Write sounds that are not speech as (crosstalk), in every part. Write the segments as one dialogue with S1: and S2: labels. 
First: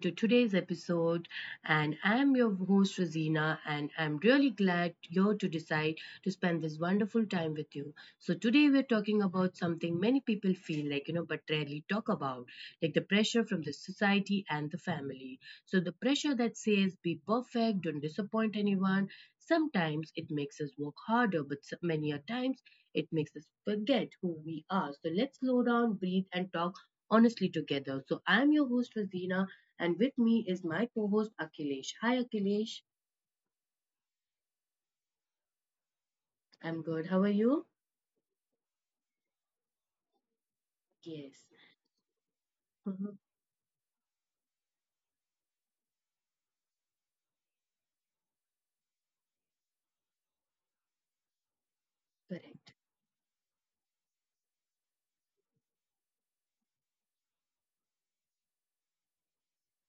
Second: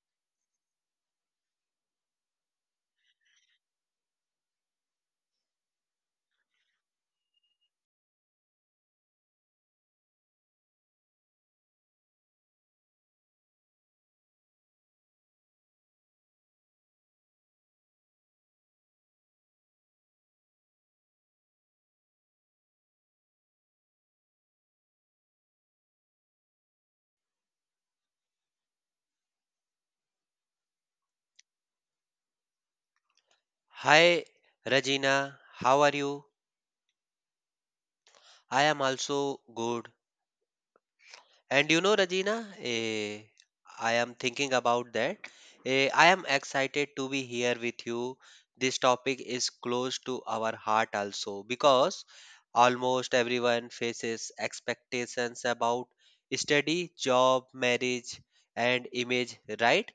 S1: to today's episode. And I'm your host, Rosina, and I'm really glad you're to decide to spend this wonderful time with you. So, today we're talking about something many people feel but rarely talk about, like the pressure from the society and the family. So, the pressure that says be perfect, don't disappoint anyone, sometimes it makes us work harder, but many a times it makes us forget who we are. So, let's slow down, breathe, and talk honestly together. So I'm your host Fazina, and with me is my co-host Akhilesh. Hi Akhilesh,
S2: Hi, Regina. How are you?
S1: I'm good. How are you?
S2: I am also good.
S1: Yes.
S2: And you know, Regina,
S1: Hmm.
S2: I am thinking about that. I am excited to be here with you. This topic is close to our heart also because
S1: Correct.
S2: almost everyone faces expectations about study, job, marriage, and image, right?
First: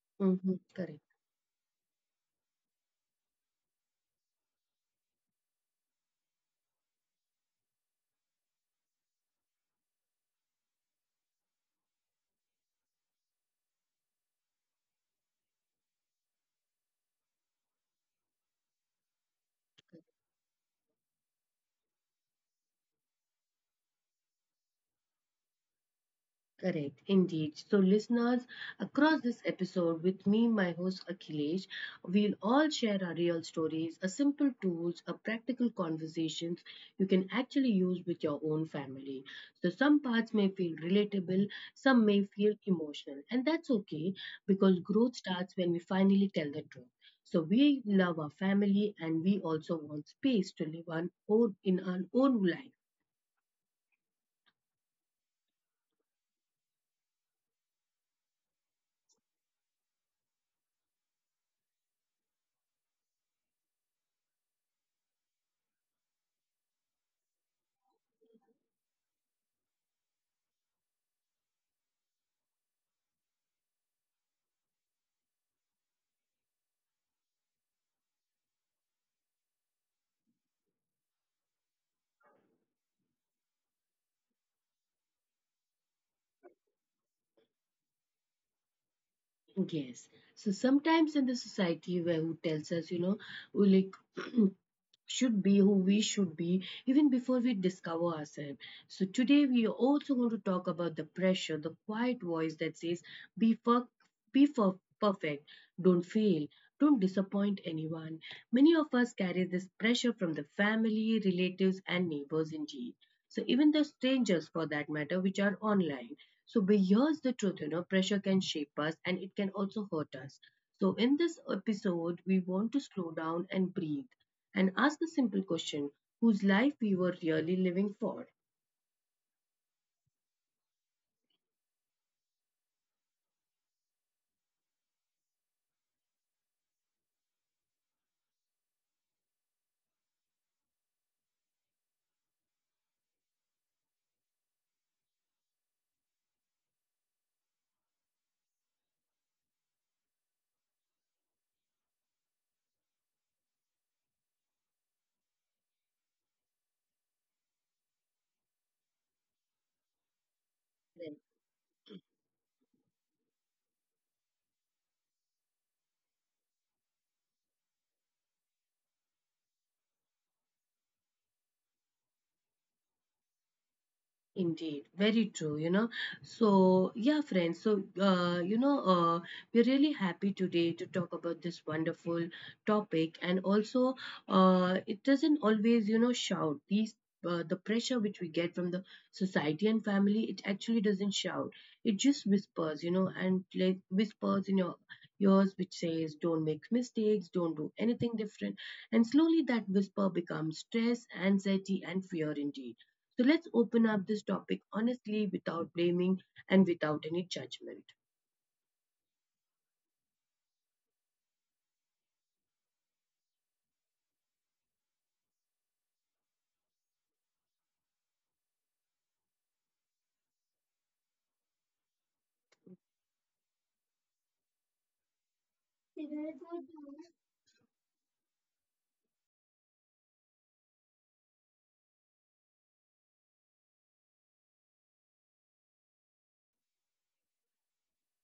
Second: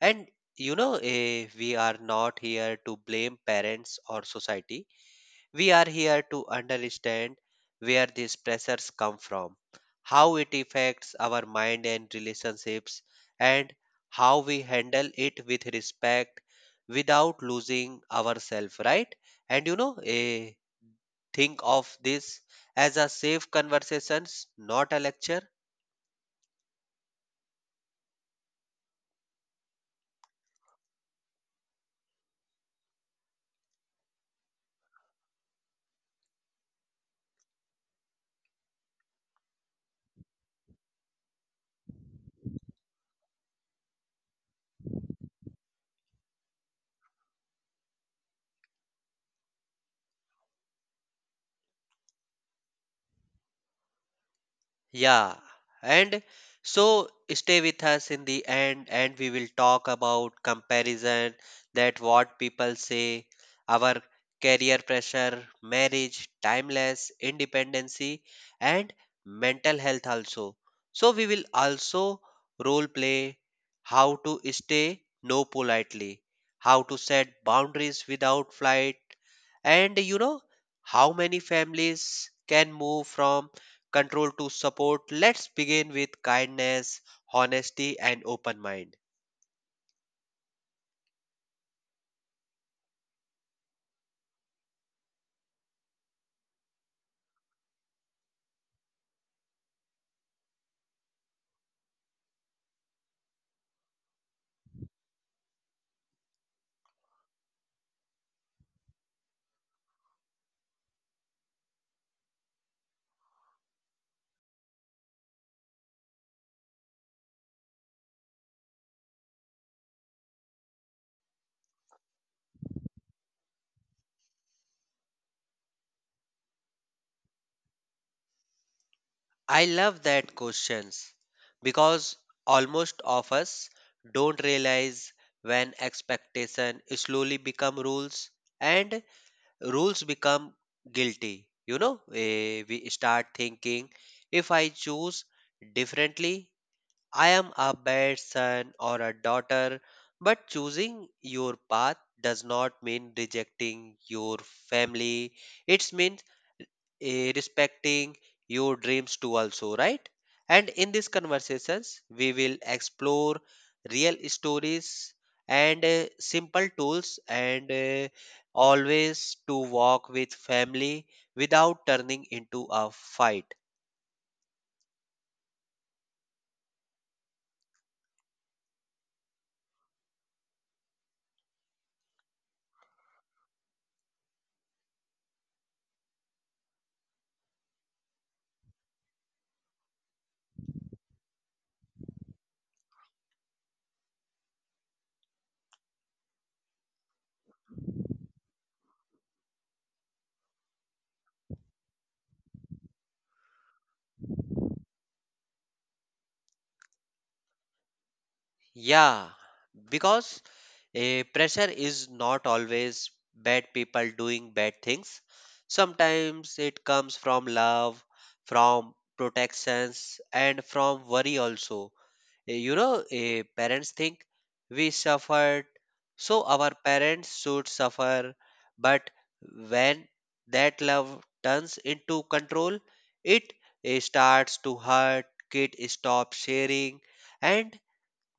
S2: And
S1: Hmm.
S2: you know,
S1: Correct.
S2: we are not here to blame parents or society. We are here to understand where these pressures come from, how it affects our mind and relationships, and how we handle it with respect without losing ourselves, right? And you know, think of this as a safe conversations, not a lecture.
S1: Correct, indeed. So, listeners, across this episode with me, my host Akhilesh, we'll all share our real stories, a simple tools, a practical conversations you can actually use with your own family. So, some parts may feel relatable, some may feel emotional, and that's okay because growth starts when we finally tell the truth. So, we love our family and we also want space to live our own, in our own life.
S2: Yeah, and so stay with us in the end, and we will talk about comparison that what people say, our career pressure, marriage, timeless, independency, and mental health also. So, we will also role play how to stay no politely, how to set boundaries without flight, and you know how many families can move from control to support. Let's begin with kindness, honesty, and open mind.
S1: Yes. So sometimes in the society where who tells us, we like (clears throat) should be who we should be even before we discover ourselves. So today we are also going to talk about the pressure, the quiet voice that says, "Be for, be for perfect, don't fail, don't disappoint anyone." Many of us carry this pressure from the family, relatives, and neighbors indeed. So even the strangers, for that matter, which are online. So but here's the truth, pressure can shape us and it can also hurt us. So in this episode, we want to slow down and breathe and ask the simple question: Whose life we were really living for?
S2: I love that questions because almost of us don't realize when expectation slowly become rules and rules become guilty. You know, we start thinking if I choose differently I am a bad son or a daughter, but choosing your path does not mean rejecting your family. It means respecting your dreams too, also, right? And in these conversations, we will explore real stories and simple tools and always to walk with family without turning into a fight.
S1: Indeed, very true, you know. So, yeah, friends, we're really happy today to talk about this wonderful topic. It doesn't always, shout. The pressure which we get from the society and family, it actually doesn't shout. It just whispers, and like whispers in your ears, which says, don't make mistakes, don't do anything different. And slowly that whisper becomes stress, anxiety, and fear, indeed. So let's open up this topic honestly without blaming and without any judgment.
S2: Yeah, because a pressure is not always bad people doing bad things. Sometimes it comes from love, from protections, and from worry also. You know, parents think we suffered, so our parents should suffer. But when that love turns into control, it starts to hurt, kid stops sharing, and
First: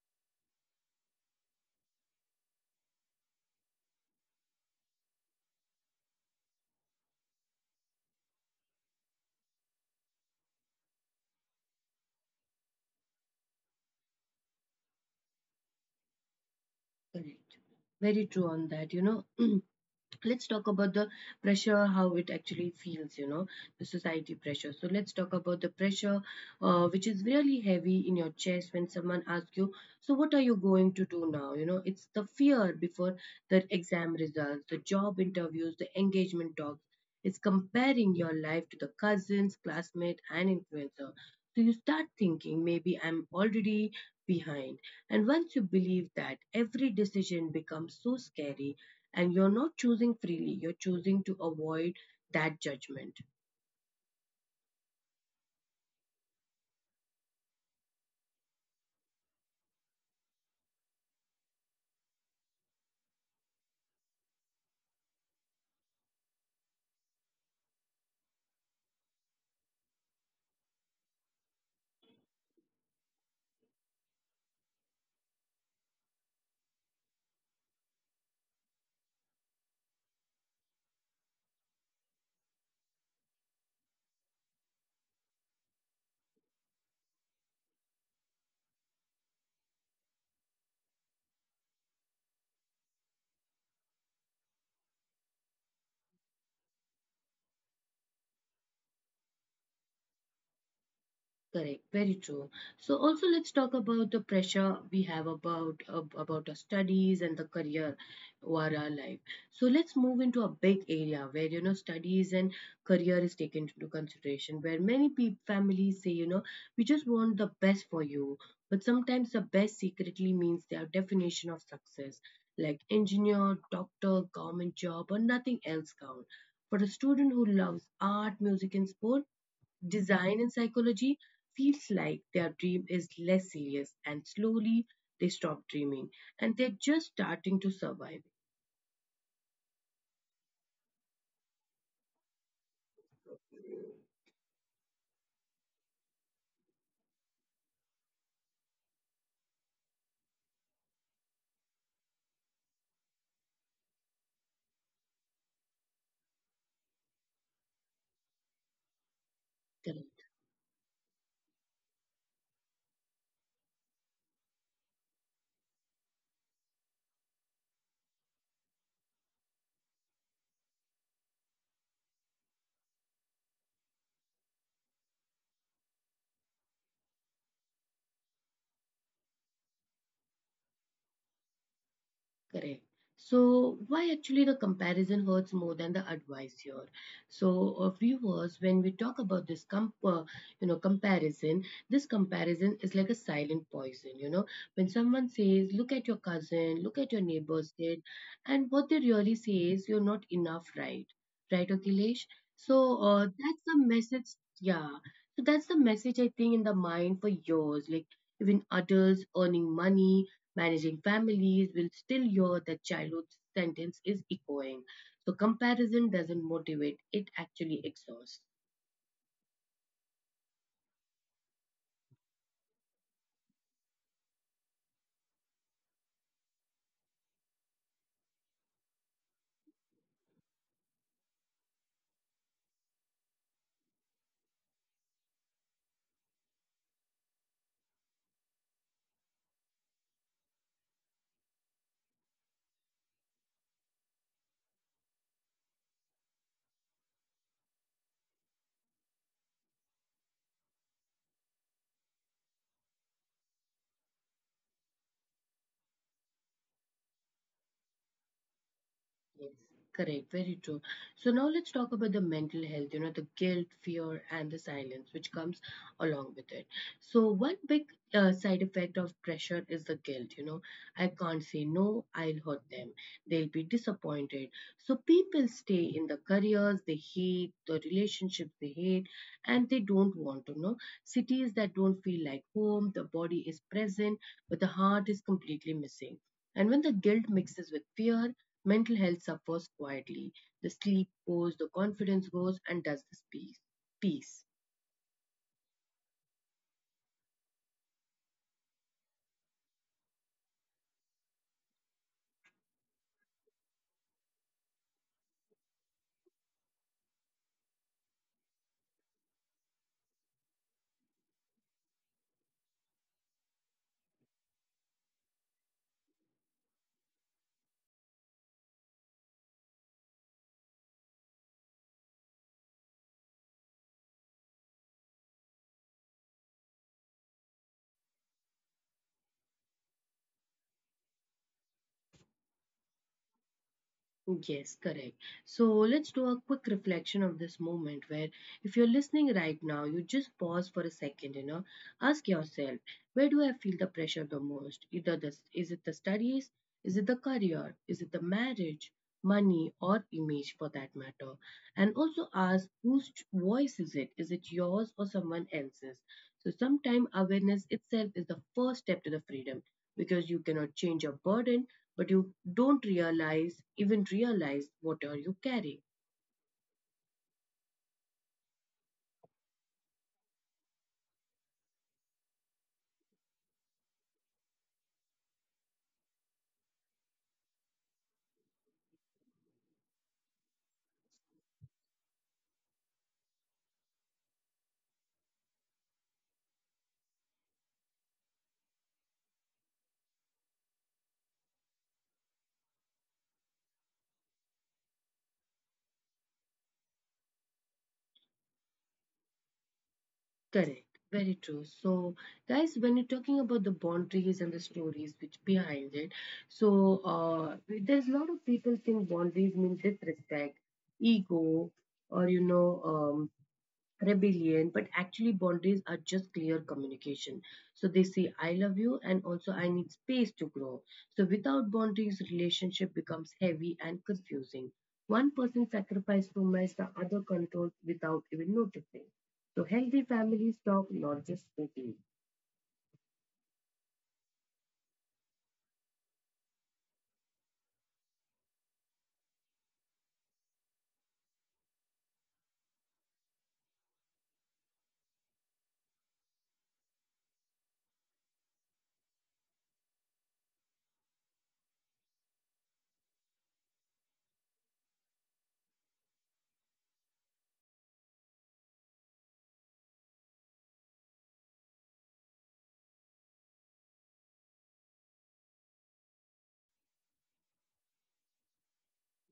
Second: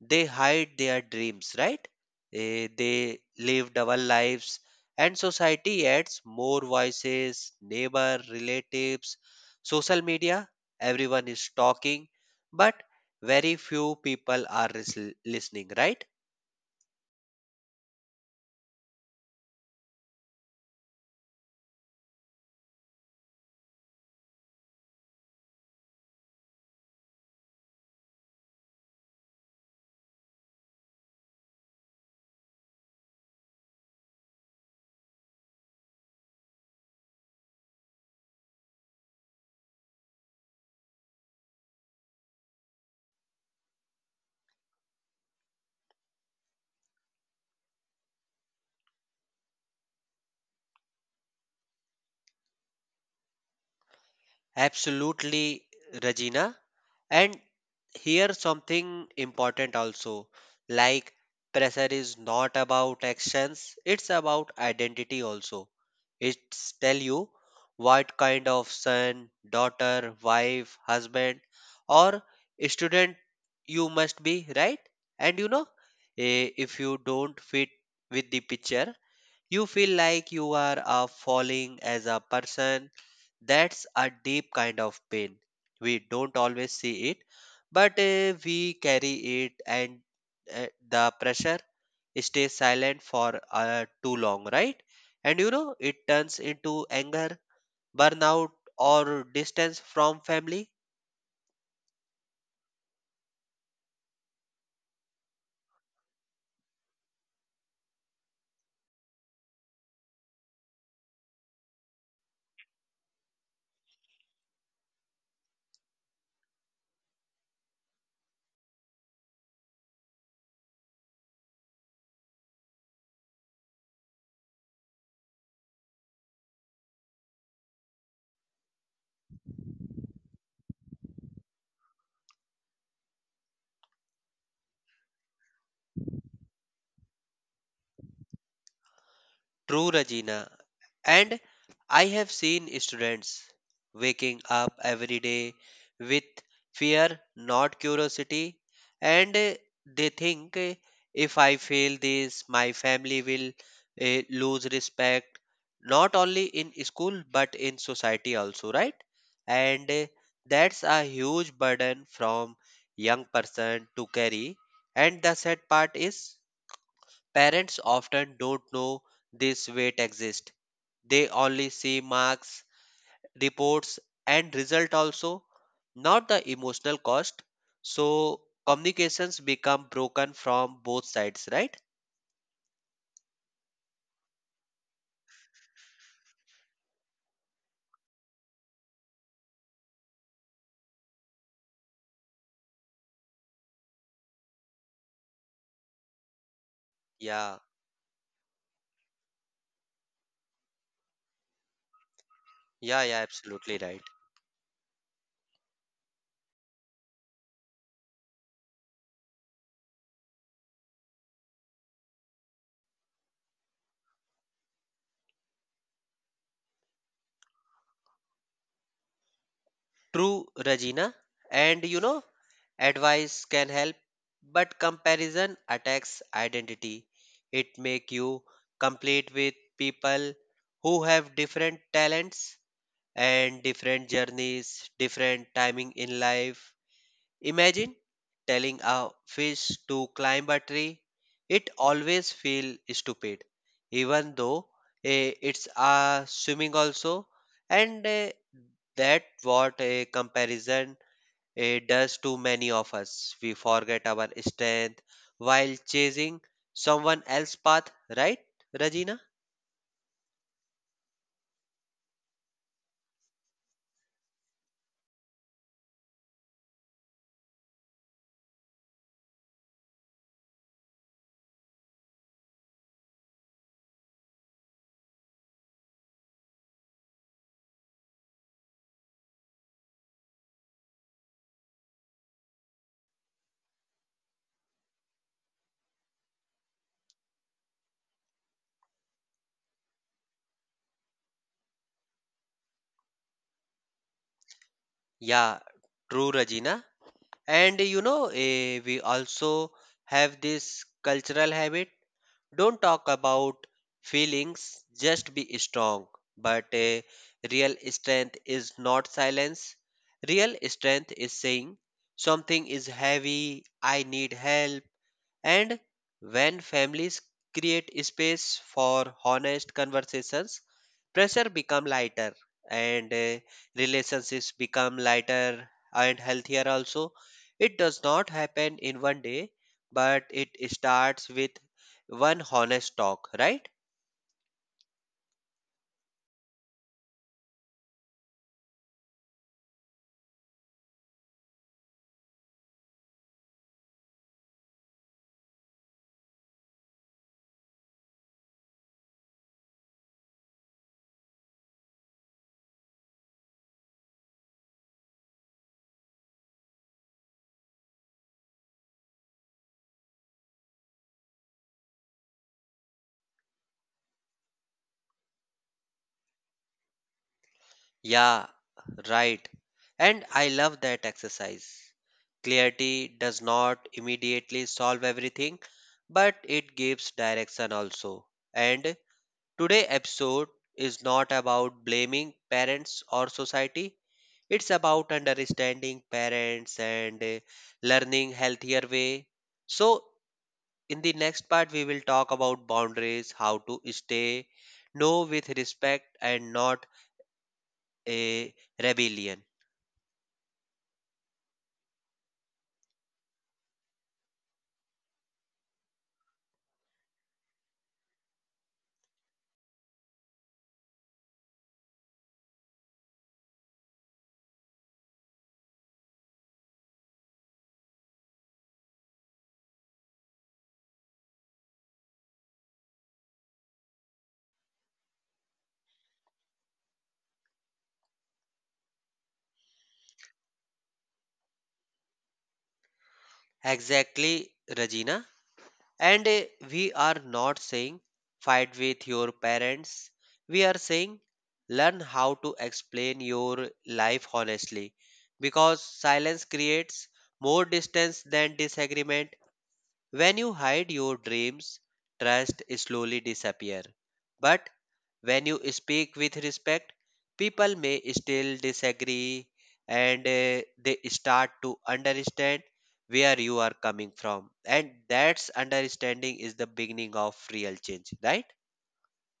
S2: they hide their dreams, right? They live double lives, and society adds more voices, neighbor, relatives, social media. Everyone is talking, but very few people are listening, right?
S1: Correct. Very true on that, you know. (clears throat) Let's talk about the pressure how it actually feels, you know, the society pressure. So let's talk about the pressure, which is really heavy in your chest when someone asks you, so what are you going to do now? You know, it's the fear before the exam results, the job interviews, the engagement talks. It's comparing your life to the cousins, classmate, and influencer. So you start thinking maybe I'm already behind, and once you believe that, every decision becomes so scary, and you're not choosing freely, you're choosing to avoid that judgment.
S2: Absolutely, Regina. And here something important also, like pressure is not about actions, it's about identity also. It's tell you what kind of son, daughter, wife, husband, or student you must be, right? And you know, if you don't fit with the picture, you feel like you are falling as a person. That's a deep kind of pain. We don't always see it, but we carry it, and the pressure stays silent for too long, right? And you know, it turns into anger, burnout, or distance from family.
S1: Correct, very true. So also let's talk about the pressure we have about about our studies and the career or our life. So let's move into a big area where, you know, studies and career is taken into consideration. Where many peop families say, you know, we just want the best for you, but sometimes the best secretly means their definition of success, like engineer, doctor, government job, or nothing else count. For a student who loves art, music, and sport, design and psychology feels like their dream is less serious, and slowly they stop dreaming and they're just starting to survive.
S2: True, Regina. And I have seen students waking up every day with fear, not curiosity, and they think if I fail this, my family will lose respect, not only in school but in society also, right? And that's a huge burden from young person to carry. And the sad part is parents often don't know this weight exists. They only see marks, reports, and result also, not the emotional cost. So communications become broken from both sides, right?
S1: Correct. So, why actually the comparison hurts more than the advice here? So, viewers, when we talk about this comparison, this comparison is like a silent poison. You know, when someone says, "Look at your cousin," "Look at your
S2: Yeah,
S1: neighbor's kid," and what they really say is, "You're not enough," right? Right, Akhilesh?
S2: yeah,
S1: So,
S2: yeah,
S1: that's
S2: absolutely
S1: the
S2: right.
S1: message. Yeah. So that's the message I think in the mind for yours, like even adults earning money, managing families, will still hear that childhood sentence is echoing. So comparison doesn't motivate, it actually exhausts.
S2: True, Regina. And you know, advice can help, but comparison attacks identity. It make you compete with people who have different talents and different journeys, different timing in life. Imagine telling a fish to climb a tree. It always feel stupid, even though it's swimming also. And that what a comparison does to many of us. We forget our strength while chasing someone else's path, right, Regina?
S1: Yes, correct, very true. So now let's talk about the mental health, you know, the guilt, fear, and the silence which comes along with it. So one big side effect of pressure is the guilt, you know, I can't say no, I'll hurt them. They'll be disappointed. So people stay in the careers they hate, the relationships they hate, and they don't want to know. Cities that don't feel like home, the body is present, but the heart is completely missing. And when the guilt mixes with fear, mental health suffers quietly. The sleep goes, the confidence goes, and does this peace.
S2: Yeah, true, Regina. And you know, we also have this cultural habit. Don't talk about feelings, just be strong. But real strength is not silence. Real strength is saying something is heavy, I need help, and when families create space for honest conversations, pressure become lighter and relationships become lighter and healthier also. It does not happen in one day, but it starts with one honest talk, right?
S1: Yes, correct. So let's do a quick reflection of this moment where if you're listening right now, you just pause for a second, you know, ask yourself, where do I feel the pressure the most? Either this, is it the studies, is it the career, is it the marriage, money, or image for that matter? And also ask whose voice is it? Is it yours or someone else's? So sometimes awareness itself is the first step to the freedom, because you cannot change your burden but you don't realize, even realize, what are you carrying.
S2: Yeah, right. And I love that exercise. Clarity does not immediately solve everything, but it gives direction also. And today episode is not about blaming parents or society. It's about understanding parents and learning healthier way. So in the next part we will talk about boundaries, how to stay no with respect and not a rebellion.
S1: Correct. Very true. So, guys, when you're talking about the boundaries and the stories which behind it, so there's a lot of people think boundaries mean disrespect, ego, or rebellion, but actually boundaries are just clear communication. So they say, I love you, and also I need space to grow. So without boundaries, relationship becomes heavy and confusing. One person sacrifices too much, the other controls without even noticing. So healthy families talk, not just speaking.
S2: Exactly, Regina. And we are not saying fight with your parents. We are saying learn how to explain your life honestly because silence creates more distance than disagreement when you hide your dreams, trust slowly disappear. But when you speak with respect, people may still disagree and they start to understand where you are coming from. And that's understanding is the beginning of real change, right?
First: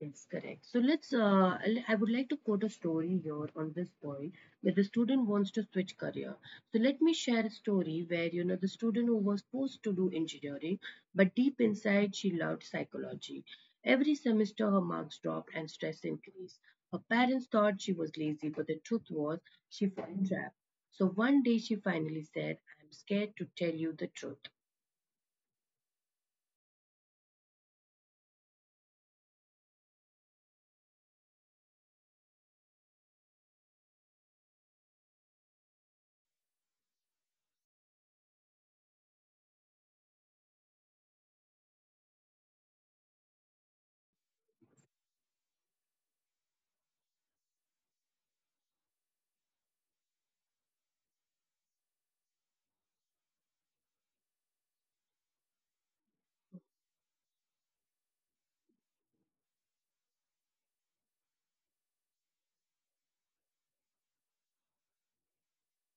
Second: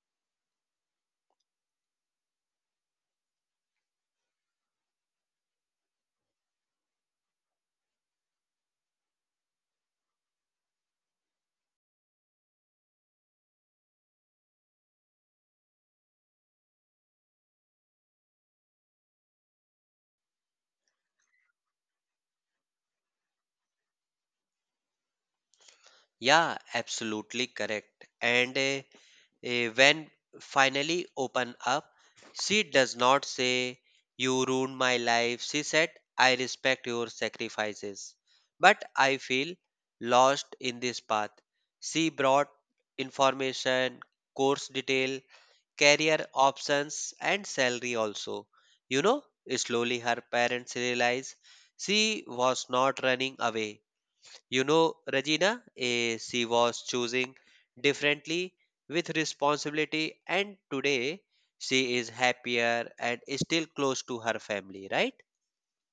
S1: Yes, correct. So I would like to quote a story here on this point that the student wants to switch career. So let me share a story where, you know, the student who was forced to do engineering, but deep inside she loved psychology. Every semester her marks dropped and stress increased. Her parents thought she was lazy, but the truth was she felt trapped. So one day she finally said, I'm scared to tell you the truth.
S2: Yeah, absolutely correct. And when finally open up, she does not say, "You ruined my life." She said, "I respect your sacrifices, but I feel lost in this path." She brought information, course detail, career options, and salary also. You know, slowly her parents realize she was not running away. You know, Regina, she was choosing differently with responsibility, and today she is happier and still close to her family, right?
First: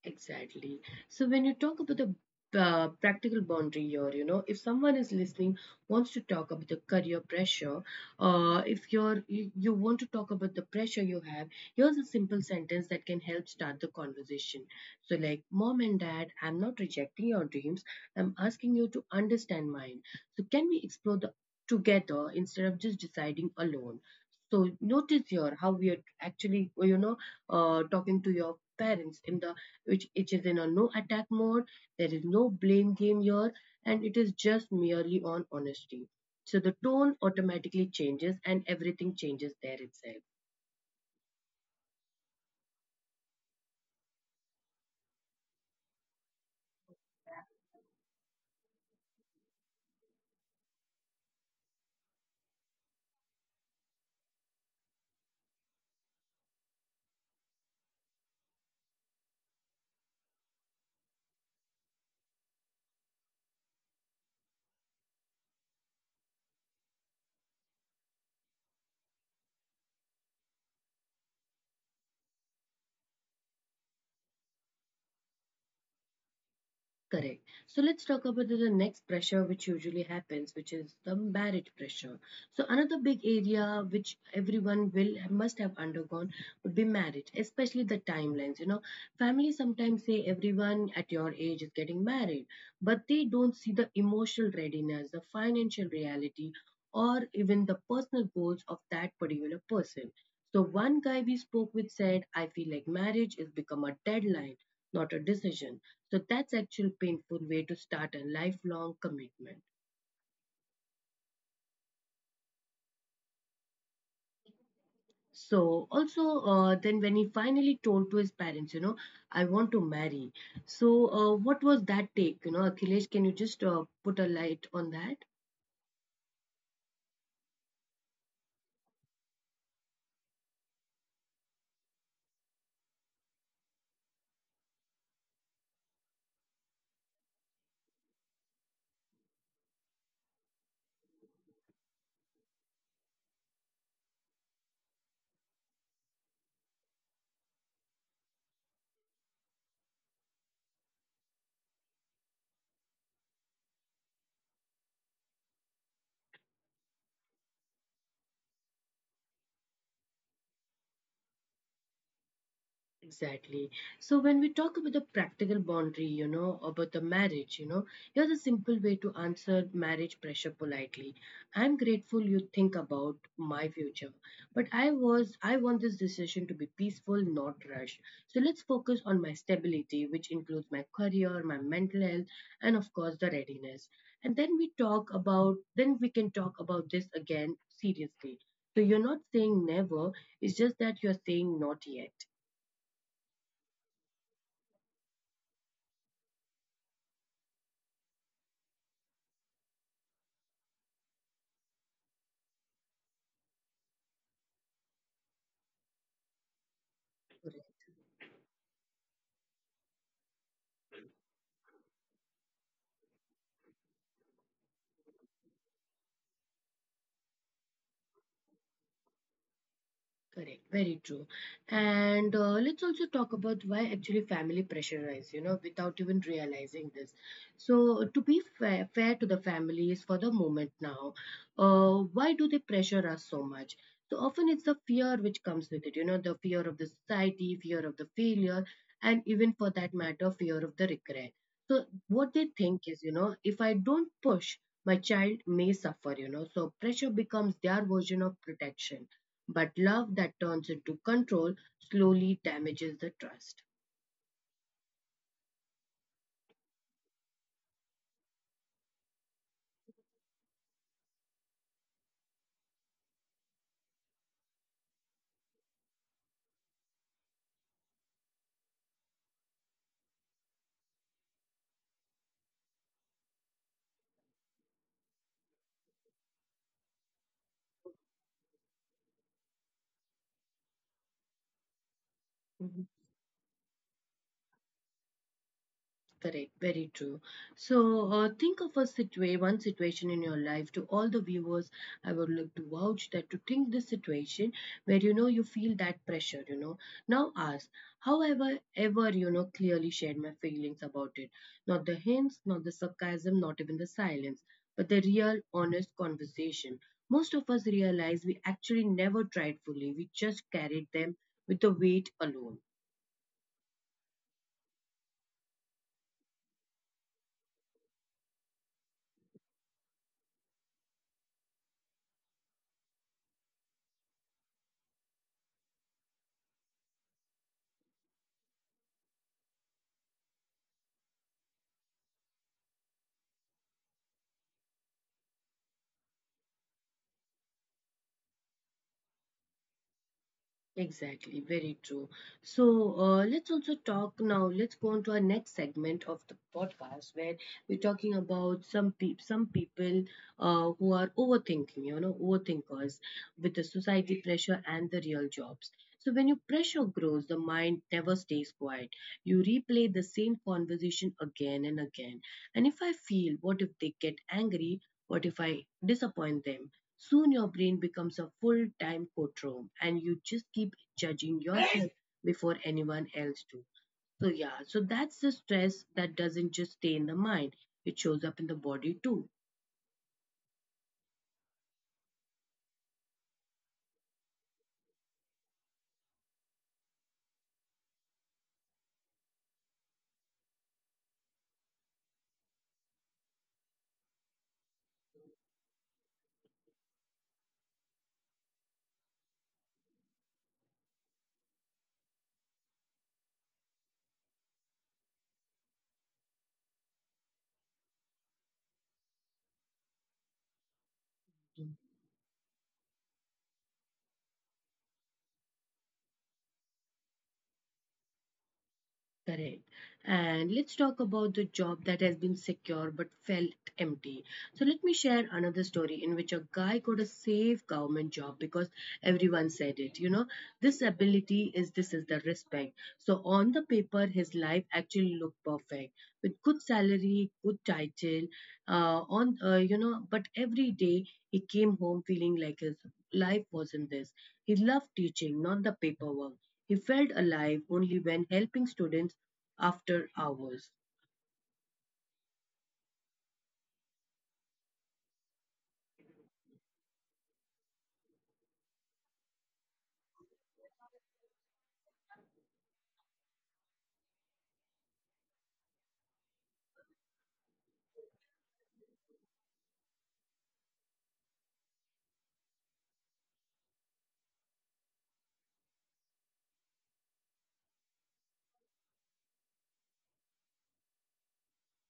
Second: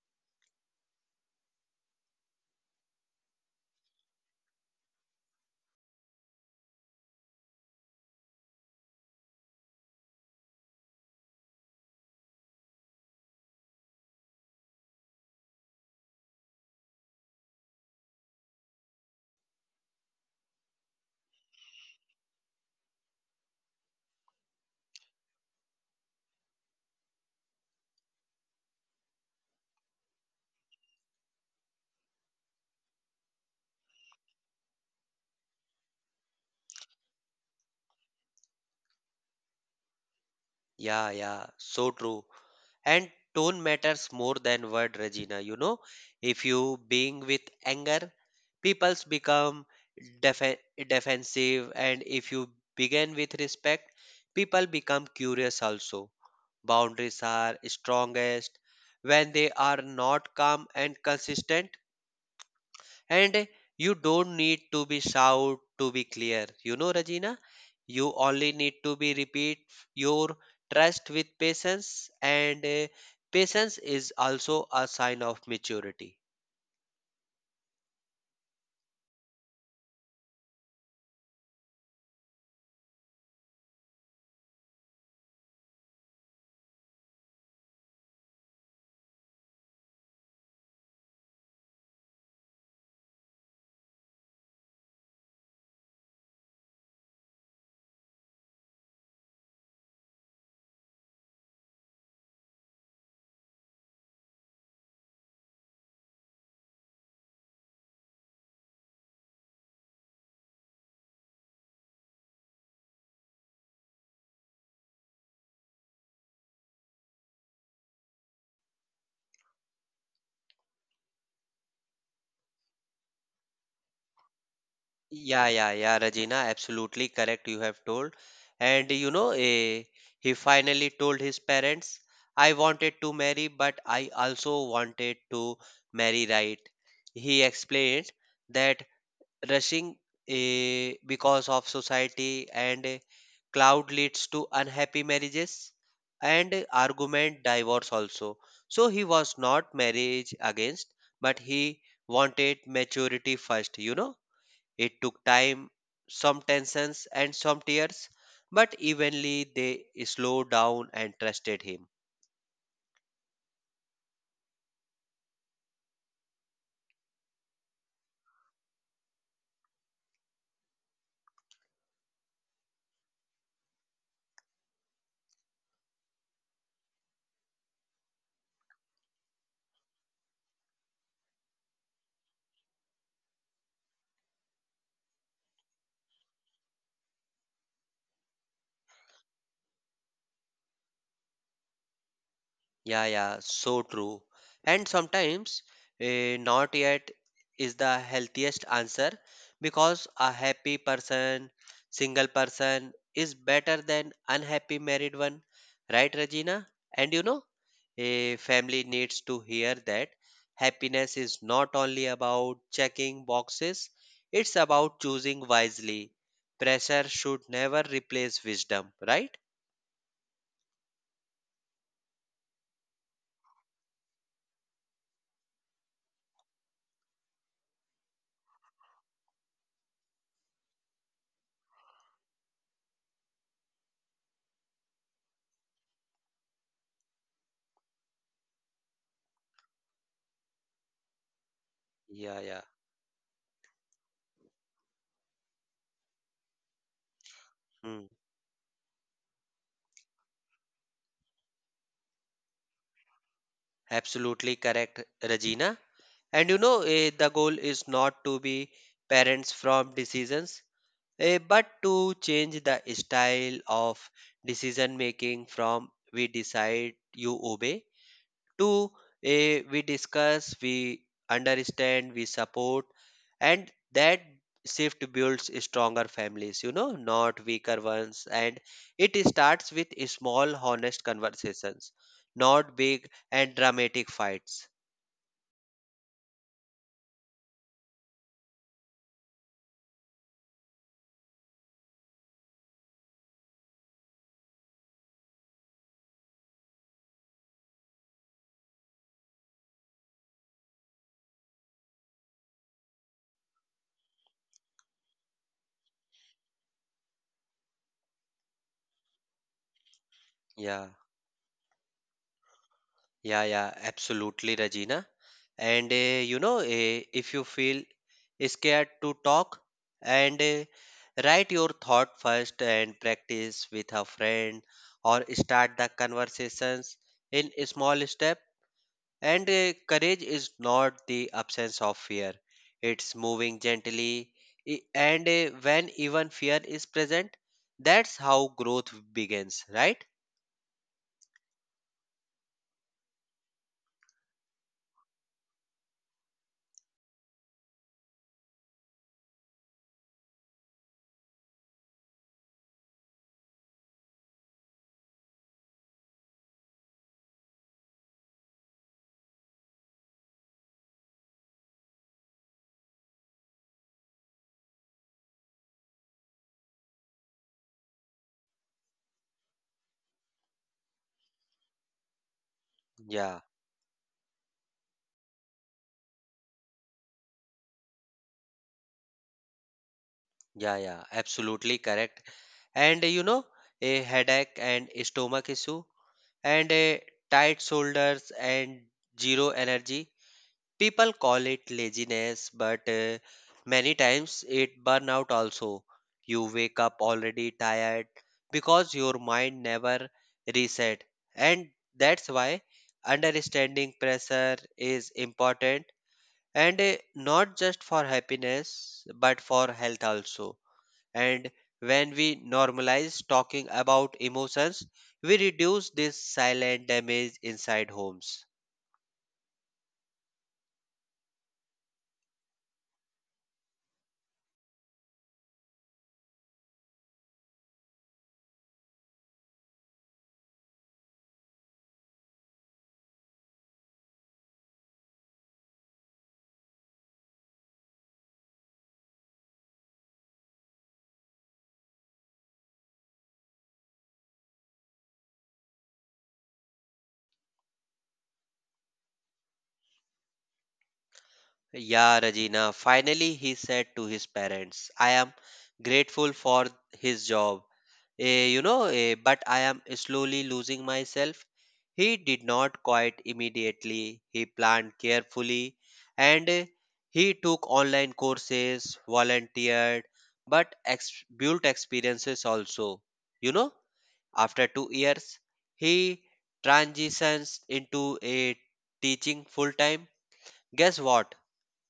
S1: Exactly. So when you talk about the practical boundary here, you know, if someone is listening wants to talk about the career pressure, if you're you, you want to talk about the pressure you have, here's a simple sentence that can help start the conversation. So like, mom and dad, I'm not rejecting your dreams. I'm asking you to understand mine. So can we explore the together instead of just deciding alone? So notice here how we are actually, talking to your parents in the which it is in a no attack mode. There is no blame game here, and it is just merely on honesty. So the tone automatically changes and everything changes there itself.
S2: Yeah, yeah, so true. And tone matters more than word, Regina. You know, if you being with anger, people's become def- defensive, and if you begin with respect, people become curious also. Boundaries are strongest when they are not calm and consistent, and you don't need to be shout to be clear. You know, Rajina, you only need to be repeat your trust with patience, and patience is also a sign of maturity.
S1: Correct. So let's talk about the next pressure which usually happens, which is the marriage pressure. So another big area which everyone will must have undergone would be marriage, especially the timelines. You know, family sometimes say everyone at your age is getting married, but they don't see the emotional readiness, the financial reality, or even the personal goals of that particular person. So one guy we spoke with said, I feel like marriage has become a deadline, not a decision, so that's actual painful way to start a lifelong commitment. So also then when he finally told to his parents, you know, I want to marry. So what was that take? You know, Akhilesh, can you just put a light on that?
S2: Yeah, yeah, yeah, Regina, absolutely correct. You have told. And you know, he finally told his parents, I wanted to marry, but I also wanted to marry right. He explained that rushing because of society and cloud leads to unhappy marriages and argument divorce also. So he was not marriage against, but he wanted maturity first, you know it took time, some tensions and some tears, but eventually they slowed down and trusted him.
S1: Exactly. So when we talk about the practical boundary, you know, about the marriage, you know, here's a simple way to answer marriage pressure politely. I'm grateful you think about my future, but I want this decision to be peaceful, not rushed. So let's focus on my stability, which includes my career, my mental health, and of course the readiness. And then we can talk about this again seriously. So you're not saying never, it's just that you're saying not yet.
S2: Yeah, yeah, so true. And sometimes not yet is the healthiest answer because a happy person, single person is better than unhappy married one, right, Regina? And you know, a family needs to hear that happiness is not only about checking boxes, it's about choosing wisely. Pressure should never replace wisdom, right?
S1: Correct, very true. And let's also talk about why actually family pressurize, you know, without even realizing this. So, to be fair to the families for the moment now, why do they pressure us so much? So, often it's the fear which comes with it, you know, the fear of the society, fear of the failure, and even for that matter, fear of the regret. So, what
S2: Yeah,
S1: they
S2: yeah.
S1: think is, you know, if I don't push, my child may suffer, you know, so pressure becomes their version of protection, but love that turns into control slowly damages the trust.
S2: Absolutely correct, Regina. And you know, the goal is not to be parents from decisions, but to change the style of decision making from we decide, you obey, to we discuss, we understand, we support, and that shift builds stronger families, you know, not weaker ones. And it starts with small, honest conversations, not
S1: Mm-hmm.
S2: big and dramatic fights.
S1: Correct, very true. So, think of a one situation in your life. To all the viewers, I would like to vouch that to think this situation where you know you feel that pressure. You know, now ask. However, ever you know clearly shared my feelings about it. Not the hints, not the sarcasm, not even the silence, but the real, honest conversation. Most of us realize we actually never tried fully. We just
S2: Yeah,
S1: carried them with the weight alone.
S2: yeah, yeah, absolutely, Regina. And you know, if you feel scared to talk, and write your thought first and practice with a friend or start the conversations in a small step. And courage is not the absence of fear, it's moving gently. And when even fear is present, that's how growth begins, right?
S1: Exactly, very true. So let's also talk now. Let's go on to our next segment of the podcast where we're talking about some peop some people who are overthinking. You know, overthinkers with the society pressure and the real jobs. So when your pressure grows, the mind never stays quiet. You replay the same conversation again and again. And if I feel, what if they get angry? What if I disappoint them? Soon your brain becomes a full time courtroom and you just keep judging yourself before anyone
S2: Yeah.
S1: else do. So yeah, so that's the stress that doesn't just stay in the mind. It shows up in the body too.
S2: Yeah, yeah, absolutely correct. And you know, a headache and stomach issue and a tight shoulders and zero energy. People call it laziness, but many times it burnout also. You wake up already tired because your mind never reset. And that's why understanding pressure is important and not just for happiness but for health also, and when we normalize talking about emotions, we reduce this silent damage inside homes.
S1: Correct. And let's talk about the job that has been secure but felt empty. So, let me share another story in which a guy got a safe government job because everyone said it. You know, this ability is this is the respect. So, on the paper, his life actually looked perfect with good salary, good title, you know, but every day he came home feeling like his life wasn't this. He loved teaching, not the paperwork. He felt alive only when helping students after hours.
S2: Yeah, Regina, finally he said to his parents, I am grateful for his job. You know, but I am slowly losing myself. He did not quite immediately. He planned carefully and he took online courses, volunteered, but built experiences also. You know, after 2 years, he transitions into a teaching full time. Guess what?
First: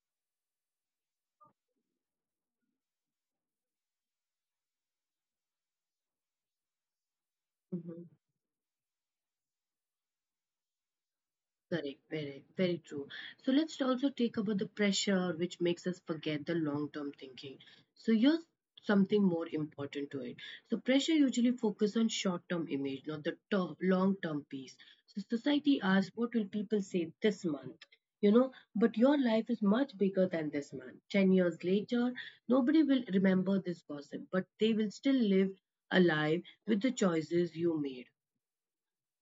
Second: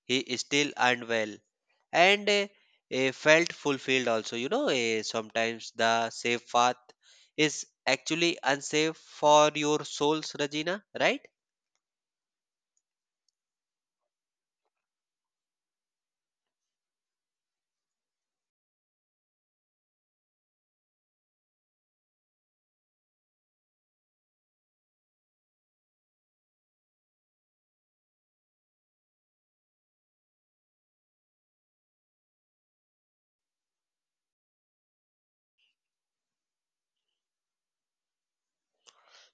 S2: He is still unwell and felt fulfilled also. You know, sometimes the safe path is
S1: Mhm.
S2: actually unsafe for your souls, Regina, right?
S1: Correct, very, very true. So let's also take about the pressure which makes us forget the long-term thinking. So here's something more important to it. So pressure usually focus on short-term image, not the long-term piece. So society asks, what will people say this month? You know, but your life is much bigger than this month. 10 years later, nobody will remember this gossip, but they will still live alive with the choices you made.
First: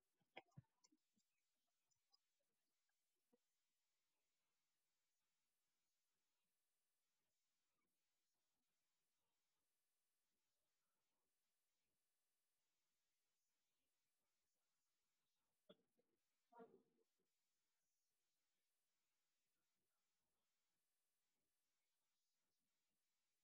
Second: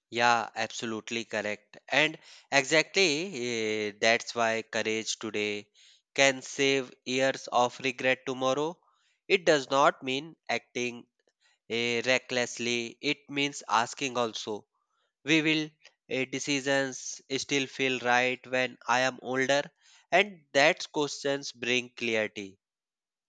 S2: Yeah, absolutely correct. And exactly that's why courage today can save years of regret tomorrow. It does not mean acting recklessly. It means asking also, we will decisions still feel right when I am older? And that questions bring clarity.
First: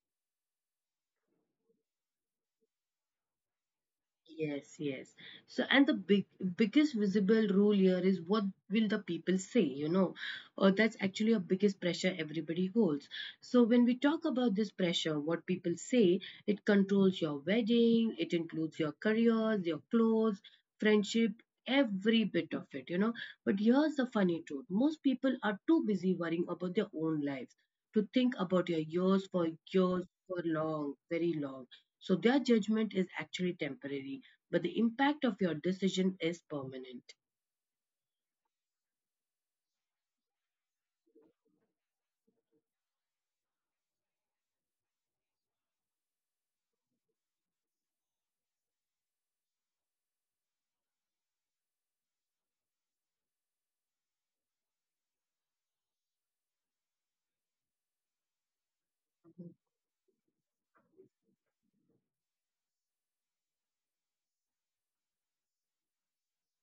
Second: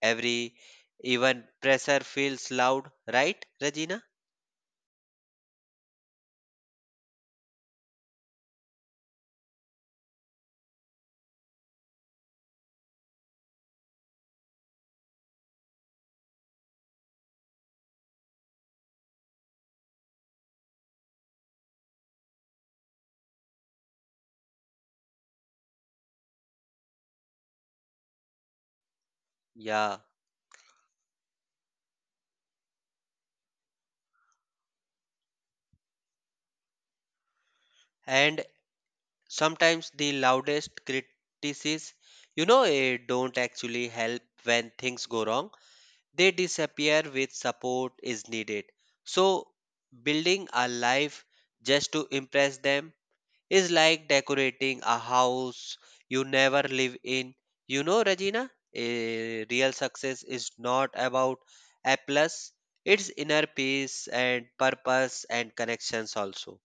S2: Every even pressure feels loud, right, Regina?
S1: Yes, yes. So, and the biggest visible rule here is what will the people say, you know? Or that's actually a biggest pressure everybody holds. So, when we talk about this pressure, what people say, it controls your wedding, it includes your careers, your clothes, friendship, every bit of it, you know? But here's the funny truth most people are too busy worrying about their own lives to think about your years for
S2: Yeah.
S1: years, for long, very long. So their judgment is actually temporary but the impact of your decision is permanent.
S2: And sometimes the loudest criticisms, you know, don't actually help when things go wrong. They disappear with support is needed. So building a life just to impress them is like decorating a house you never live in. You know, Regina, a real success is not about a plus, it's inner peace and purpose and connections also.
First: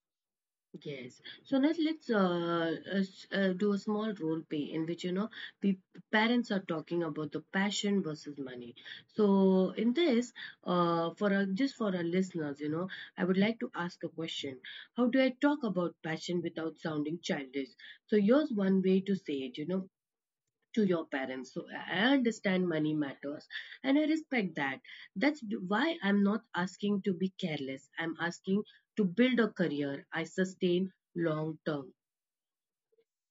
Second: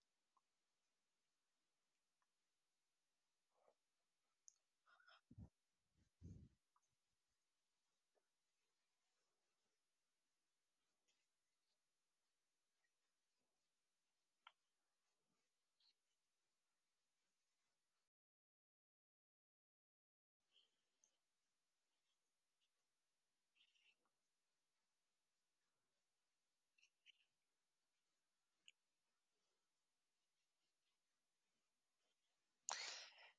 S1: Yes. So now let's uh, do a small role play in which you know the parents are talking about the passion versus money. So in this, for our, just for our listeners, you know, I would like to ask a question. How do I talk about passion without sounding childish? So here's one way to say it. You know, to your parents so I understand money matters and I respect that that's why I'm not asking to be careless, I'm asking to build a career I sustain long term.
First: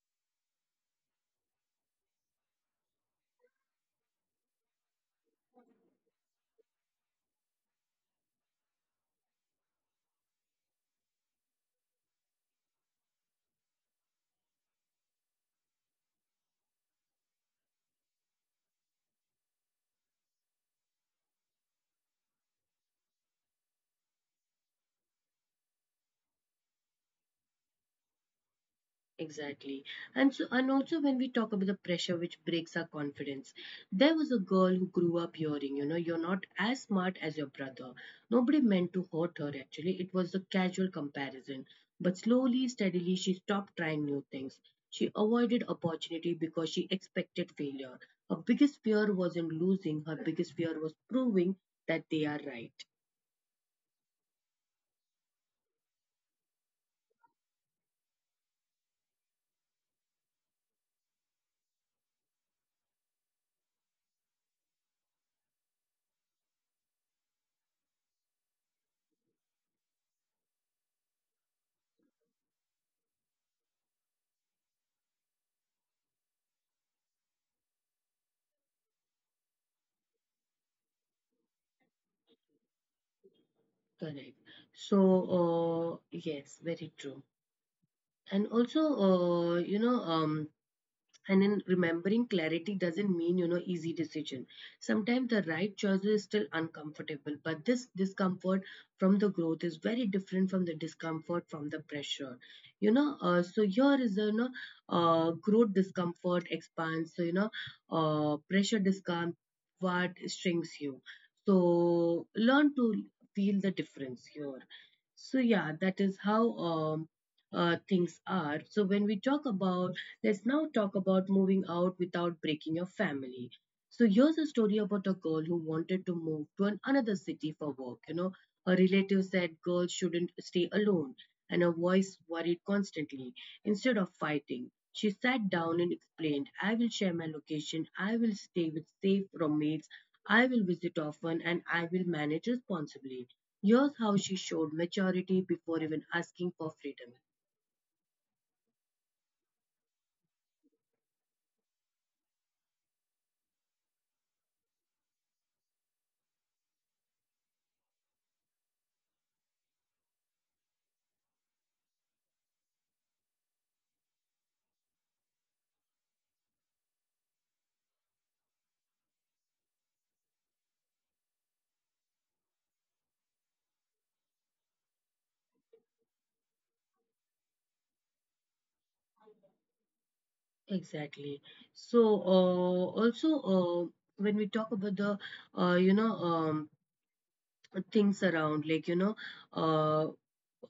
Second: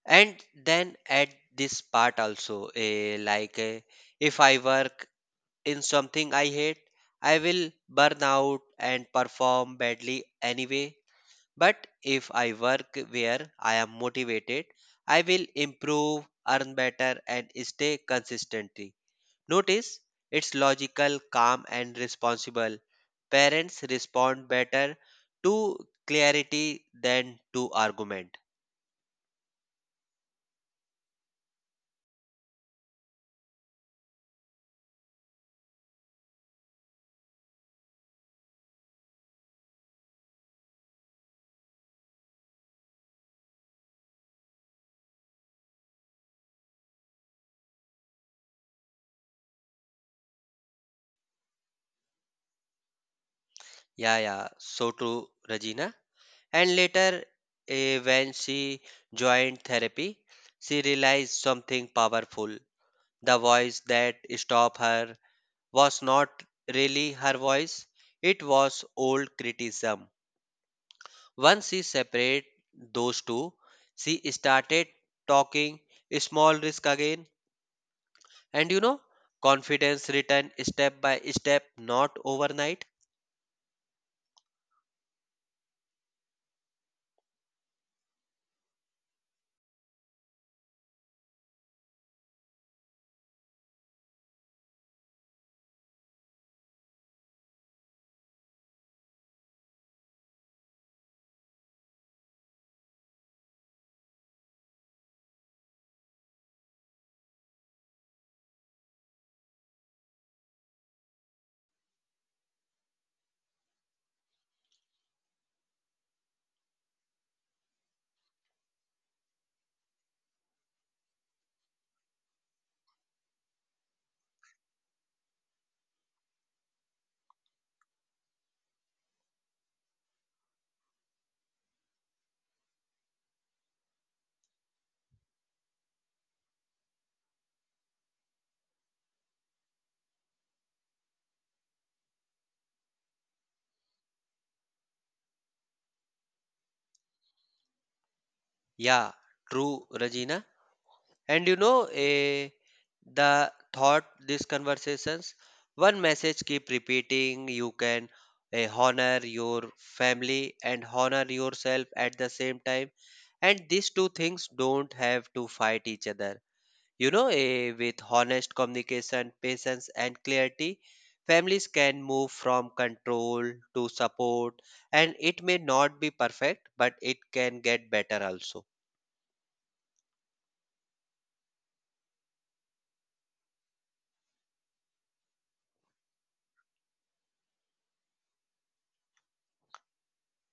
S2: And then at this part also, like if I work in something I hate, I will burn out and perform badly anyway. But if I work where I am motivated, I will improve, earn better, and stay consistently. Notice it's logical, calm, and responsible. Parents respond better to clarity than to argument.
S1: Exactly. And so and also when we talk about the pressure which breaks our confidence, there was a girl who grew up hearing, you know, you're not as smart as your brother. Nobody meant to hurt her actually. It was a casual comparison. But slowly, steadily, she stopped trying new things. She avoided opportunity because she expected failure. Her biggest fear wasn't losing, her biggest fear was proving that they are right.
S2: Yeah, so true, Regina. And later, when she joined therapy, she realized something powerful. The voice that stopped her was not really her voice, it was old criticism. Once she separated those two, she started talking small risk again. And you know, Confidence returned step by step, not overnight.
S1: Correct. So yes, very true. And also you know, and in remembering clarity doesn't mean, you know, easy decision. Sometimes the right choice is still uncomfortable, but this discomfort from the growth is very different from the discomfort from the pressure. You know, so here is, the you know, growth discomfort expands. So, you know, pressure discomfort shrinks you. So learn to feel the difference here. So yeah, that is how things are. So when we talk about let's now talk about moving out without breaking your family. So here's a story about a girl who wanted to move to another city for work. You know, her relative said girls shouldn't stay alone, and her voice worried constantly. Instead of fighting, she sat down and explained, I will share my location, I will stay with safe roommates, I will visit often, and I will manage responsibly. Here's how she showed maturity before even asking for freedom.
S2: Yeah, true, Regina. And the thought these conversations, one message keep repeating. You can honor your family and honor yourself at the same time. And these two things don't have to fight each other. With honest communication, patience, and clarity, families can move from control to support. And it may not be perfect, but it can get better also.
S1: Exactly. So, when we talk about the you know, things around, like, you know, uh,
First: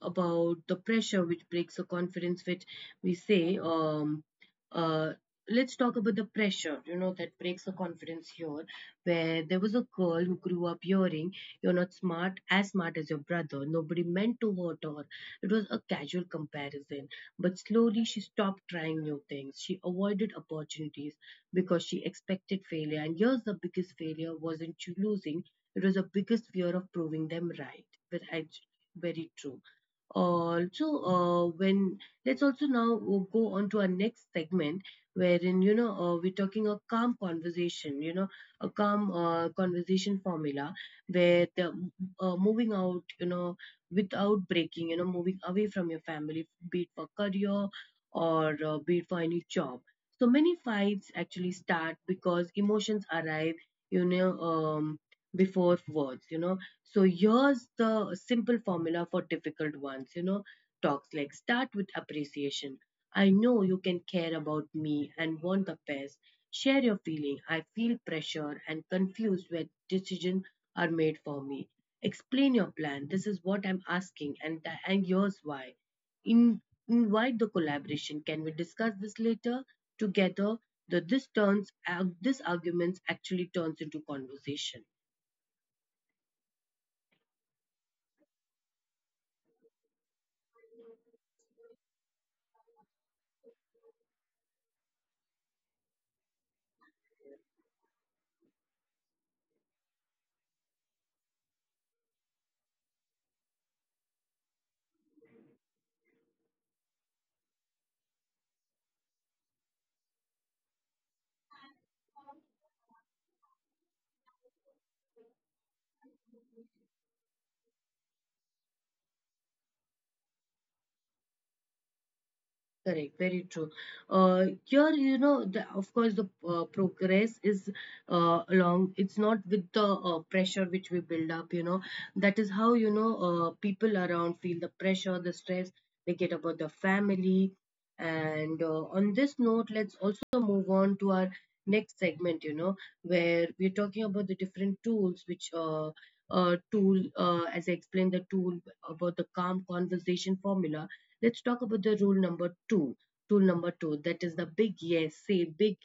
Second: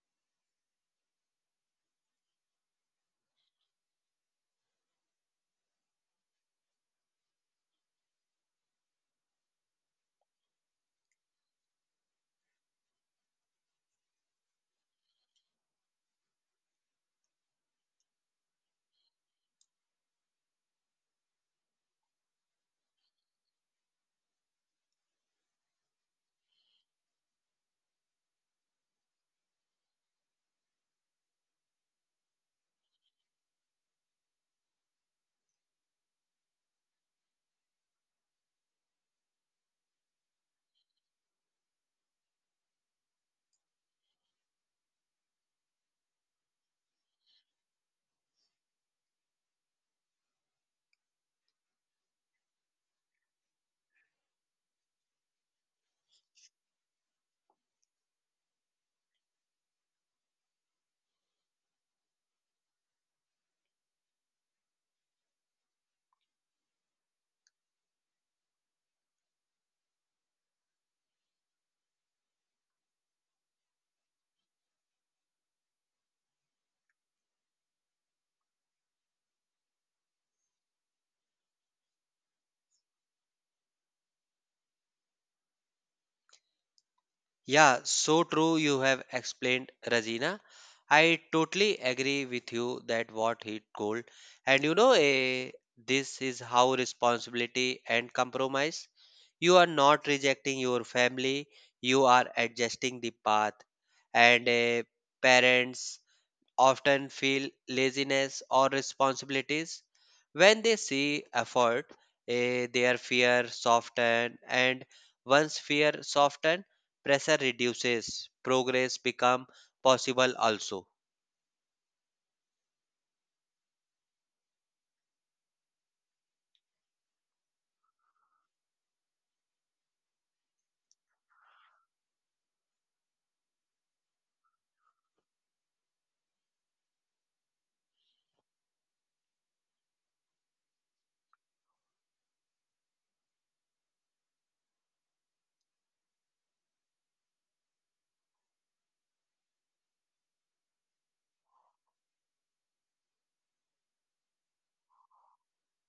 S1: about the pressure which breaks the confidence which we say uh let's talk about the pressure, you know, that breaks the confidence here where there was a girl who grew up hearing you're not smart as your brother. Nobody meant to hurt her, it was a casual comparison. But slowly, she stopped trying new things, she avoided opportunities because she expected failure. And here's the biggest failure wasn't you losing, it was the biggest fear of proving them right. But I, very true. Also when let's also now go on to our next segment wherein you know we're talking a calm conversation, you know, a calm conversation formula where the moving out, you know, without breaking, you know, moving away from your family, be it for career or be it for any job. So many fights actually start because emotions arrive, you know, before words, you know. So here's the simple formula for difficult ones, you know, talks like start with appreciation. I know you can care about me and want the best. Share your feeling. I feel pressure and confused when decisions are made for me. Explain your plan. This is what I'm asking and here's why. In, invite the collaboration. Can we discuss this later together? That this turns out this arguments actually turns into conversation.
S2: Yeah, so true you have explained, Rajina. I totally agree with you that what he told. And this is how responsibility and compromise. You are not rejecting your family, you are adjusting the path. And parents often feel laziness or responsibilities. When they see effort, their fear soften and once fear soften, pressure reduces, progress become possible also.
S1: Correct, very true. Here, you know, the, of course, the progress is along. It's not with the pressure which we build up. You know, that is how you know people around feel the pressure, the stress they get about the family. And on this note, let's also move on to our next segment. You know, where we're talking about the different tools which. As I explained, the tool about the calm conversation formula let's talk about the rule number two. Rule number two that is the big yes, say big,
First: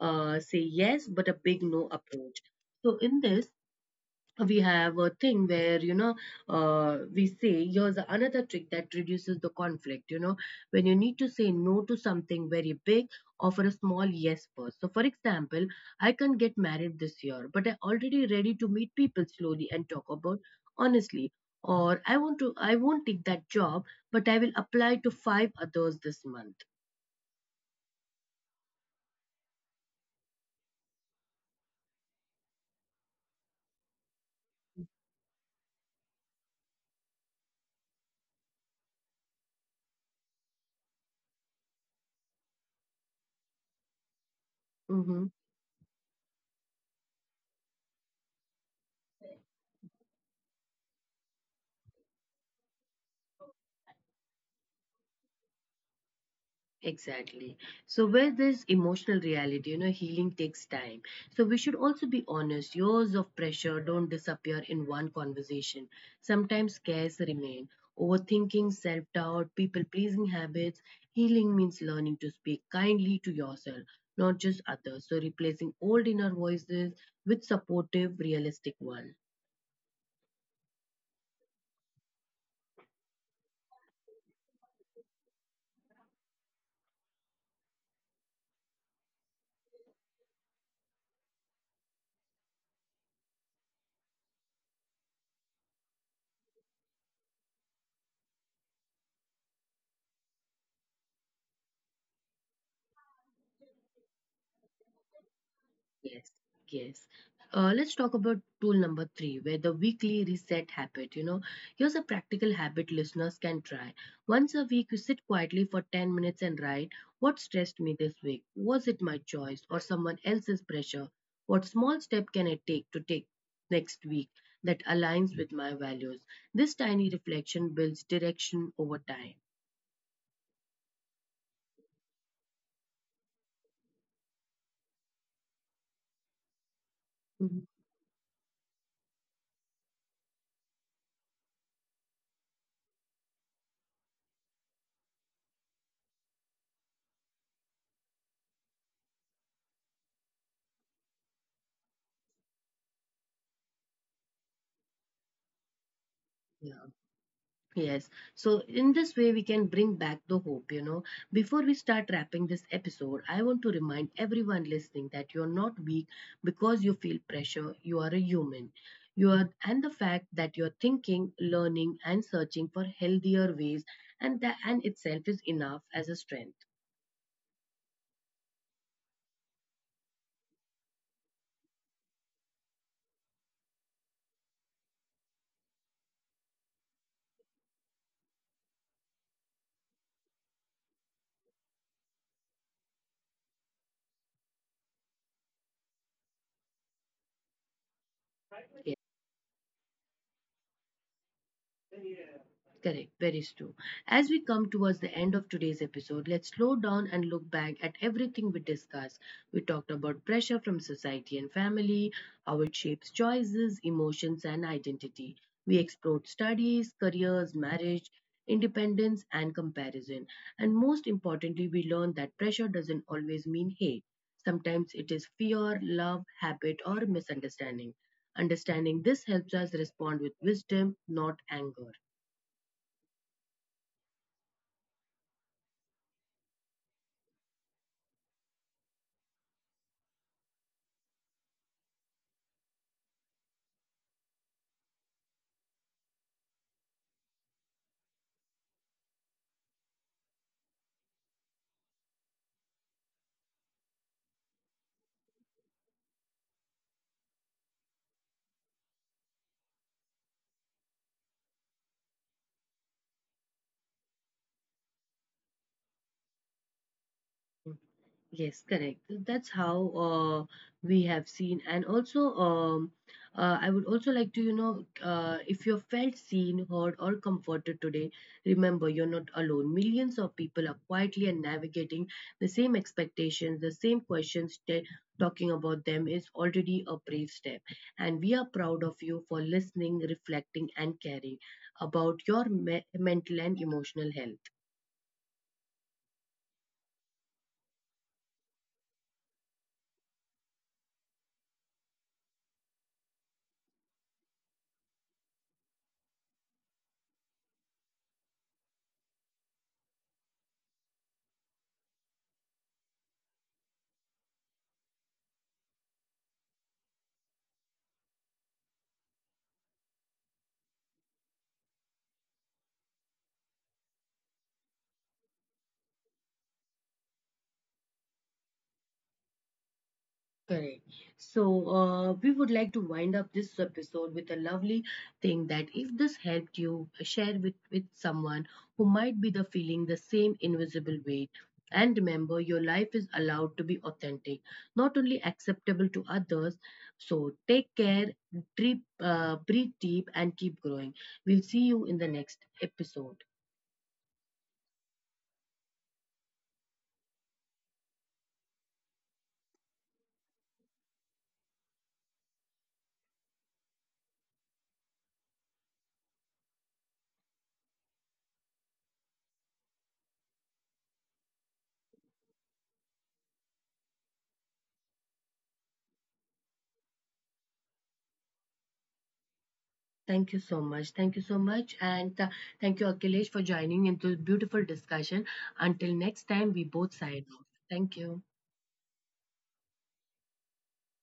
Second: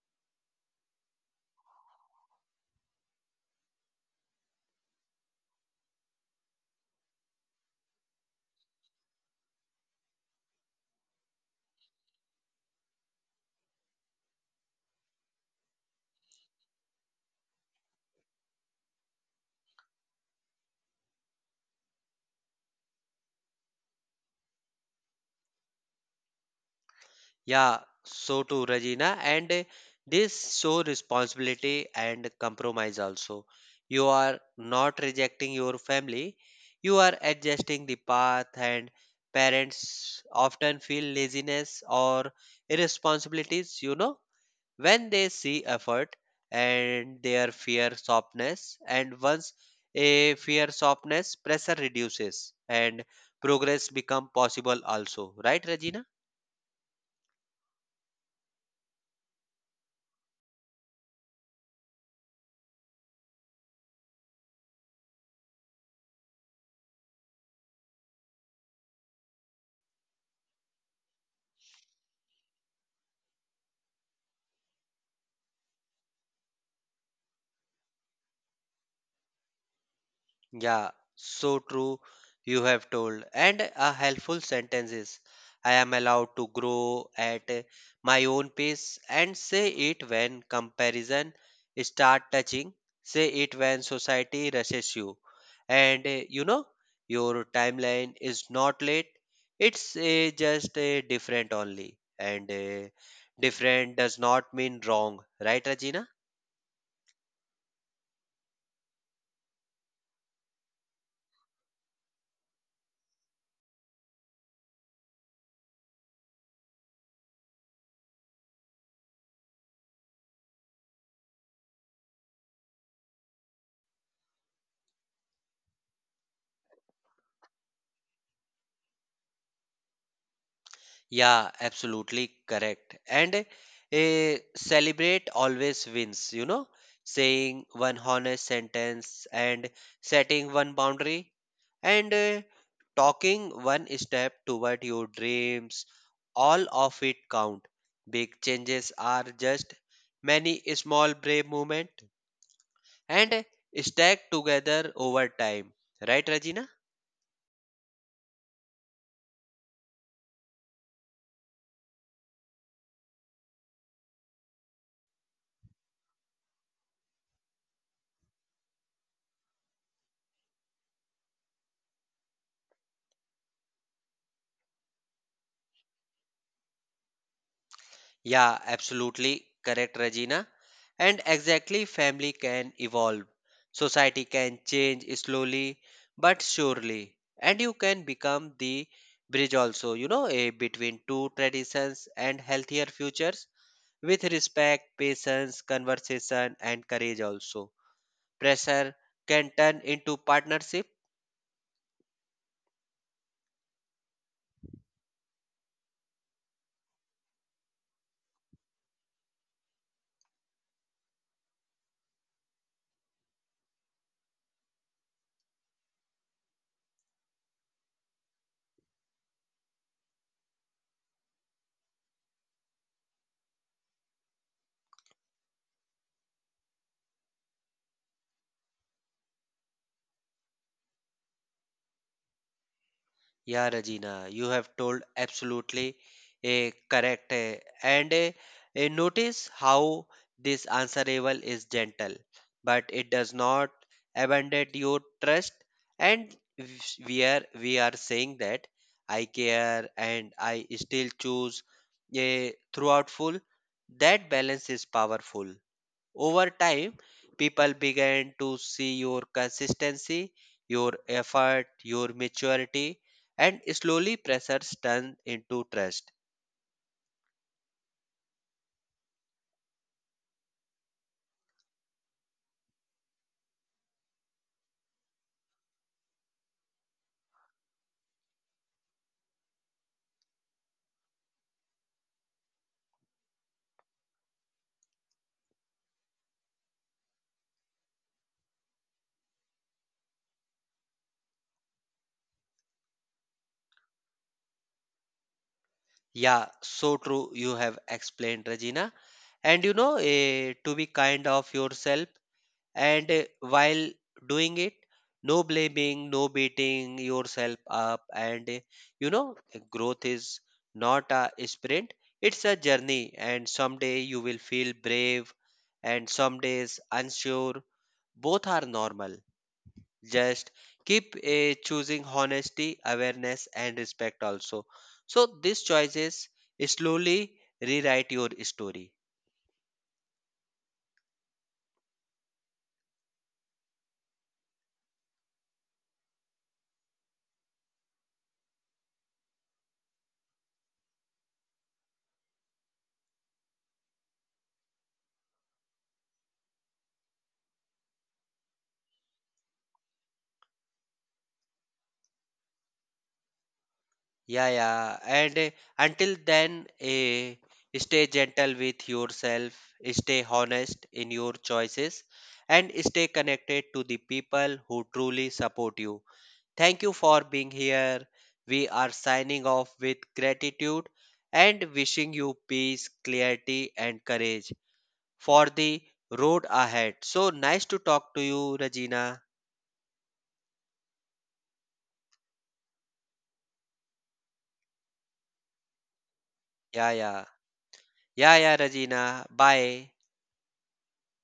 S1: uh, say yes, but a big no approach. So, in this, we have a thing where you know we say here's another trick that reduces the conflict, you know, when you need to say no to something very big, offer a small yes first. So for example, I can not get married this year, but I already ready to meet people slowly and talk about honestly. Or I want to I won't take that job, but I will apply to five others this month.
S2: Yeah, so too, Regina. And this show responsibility and compromise also. You are not rejecting your family, you are adjusting the path, and parents often feel laziness or irresponsibilities, you know, when they
S1: Mhm.
S2: see effort and their fear softness. And once a fear softness, pressure reduces and progress become possible also. Right, Regina?
S1: Exactly. So, with this emotional reality, you know, healing takes time. So, we should also be honest. Years of pressure don't disappear in one conversation. Sometimes scares remain. Overthinking, self doubt, people pleasing habits. Healing means learning to speak kindly to yourself, not just others. So, replacing old inner voices with supportive, realistic ones.
S2: Yeah, so true. You have told. And a helpful sentence is I am allowed to grow at my own pace, and say it when comparison start touching. Say it when society rushes you. And your timeline is not late. It's just different only. And different does not mean wrong, right, Regina?
S1: Yes, yes. Let's talk about tool number three, where the weekly reset habit. You know, here's a practical habit listeners can try. Once a week, you sit quietly for 10 minutes and write what stressed me this week? Was it my choice or someone else's pressure? What small step can I take to take next week that aligns with my values? This tiny reflection builds direction over time.
S2: Yeah, absolutely correct. And a celebrate always wins, you know, saying
S1: Mhm.
S2: one honest sentence and setting one boundary and talking one step toward your dreams. All of it count. Big changes are just many small brave movement and stack together over time. Right, Rajina?
S1: Yes. So in this way, we can bring back the hope, you know. Before we start wrapping this episode, I want to remind everyone listening that you're not weak because you feel pressure. You are a human. You are, and the fact that you're thinking, learning, and searching for healthier ways, and that and itself is enough as a strength.
S2: Yeah, absolutely correct, Regina. And exactly, family can evolve. Society can change slowly but surely. And you can become the bridge also, you know, a between two traditions and healthier futures with respect, patience, conversation, and courage also. Pressure can turn into partnership.
S1: Correct, very true. As we come towards the end of today's episode, let's slow down and look back at everything we discussed. We talked about pressure from society and family, how it shapes choices, emotions, and identity. We explored studies, careers, marriage, independence, and comparison. And most importantly, we learned that pressure doesn't always mean hate. Sometimes it is fear, love, habit, or misunderstanding. Understanding this helps us respond with wisdom, not anger.
S2: Yeah, Regina, you have told absolutely correct. Notice how this answerable is gentle, but it does not abandon your trust. And we are saying that I care and I still choose a throughout full. That balance is powerful over time, people began to see your consistency, your effort, your maturity, and slowly pressures turned into trust.
S1: Yes, correct. So, that's how we have seen, and also I would also like to, you know, if you felt seen, heard, or comforted today, remember you're not alone. Millions of people are quietly and navigating the same expectations, the same questions. Talking about them is already a brave step, and we are proud of you for listening, reflecting, and caring about your mental and emotional health.
S2: Yeah, so true. You have explained, Regina. And to be kind of yourself. And while doing it, no blaming, no beating yourself up. And growth is not a sprint, it's a journey. And someday you will feel brave, and some days unsure. Both are normal. Just keep choosing honesty, awareness, and respect also. So, these choices slowly rewrite your story.
S1: Correct. So, we would like to wind up this episode with a lovely thing that if this helped you, share with someone who might be the feeling the same invisible weight. And remember, your life is allowed to be authentic, not only acceptable to others. So, take care, breathe deep, and keep growing. We'll see you in the next episode.
S2: Yeah, yeah. And until then, stay gentle with yourself, stay honest in your choices, and stay connected to the people who truly support you. Thank you for being here. We are signing off with gratitude and wishing you peace, clarity, and courage for the road ahead. So nice to talk to you, Regina.
S1: Thank you so much. Thank you so much. And thank you, Akhilesh, for joining into this beautiful discussion. Until next time, we
S2: Yeah,
S1: both
S2: yeah.
S1: sign off. Thank
S2: Yeah,
S1: you.
S2: yeah, Regina. Bye.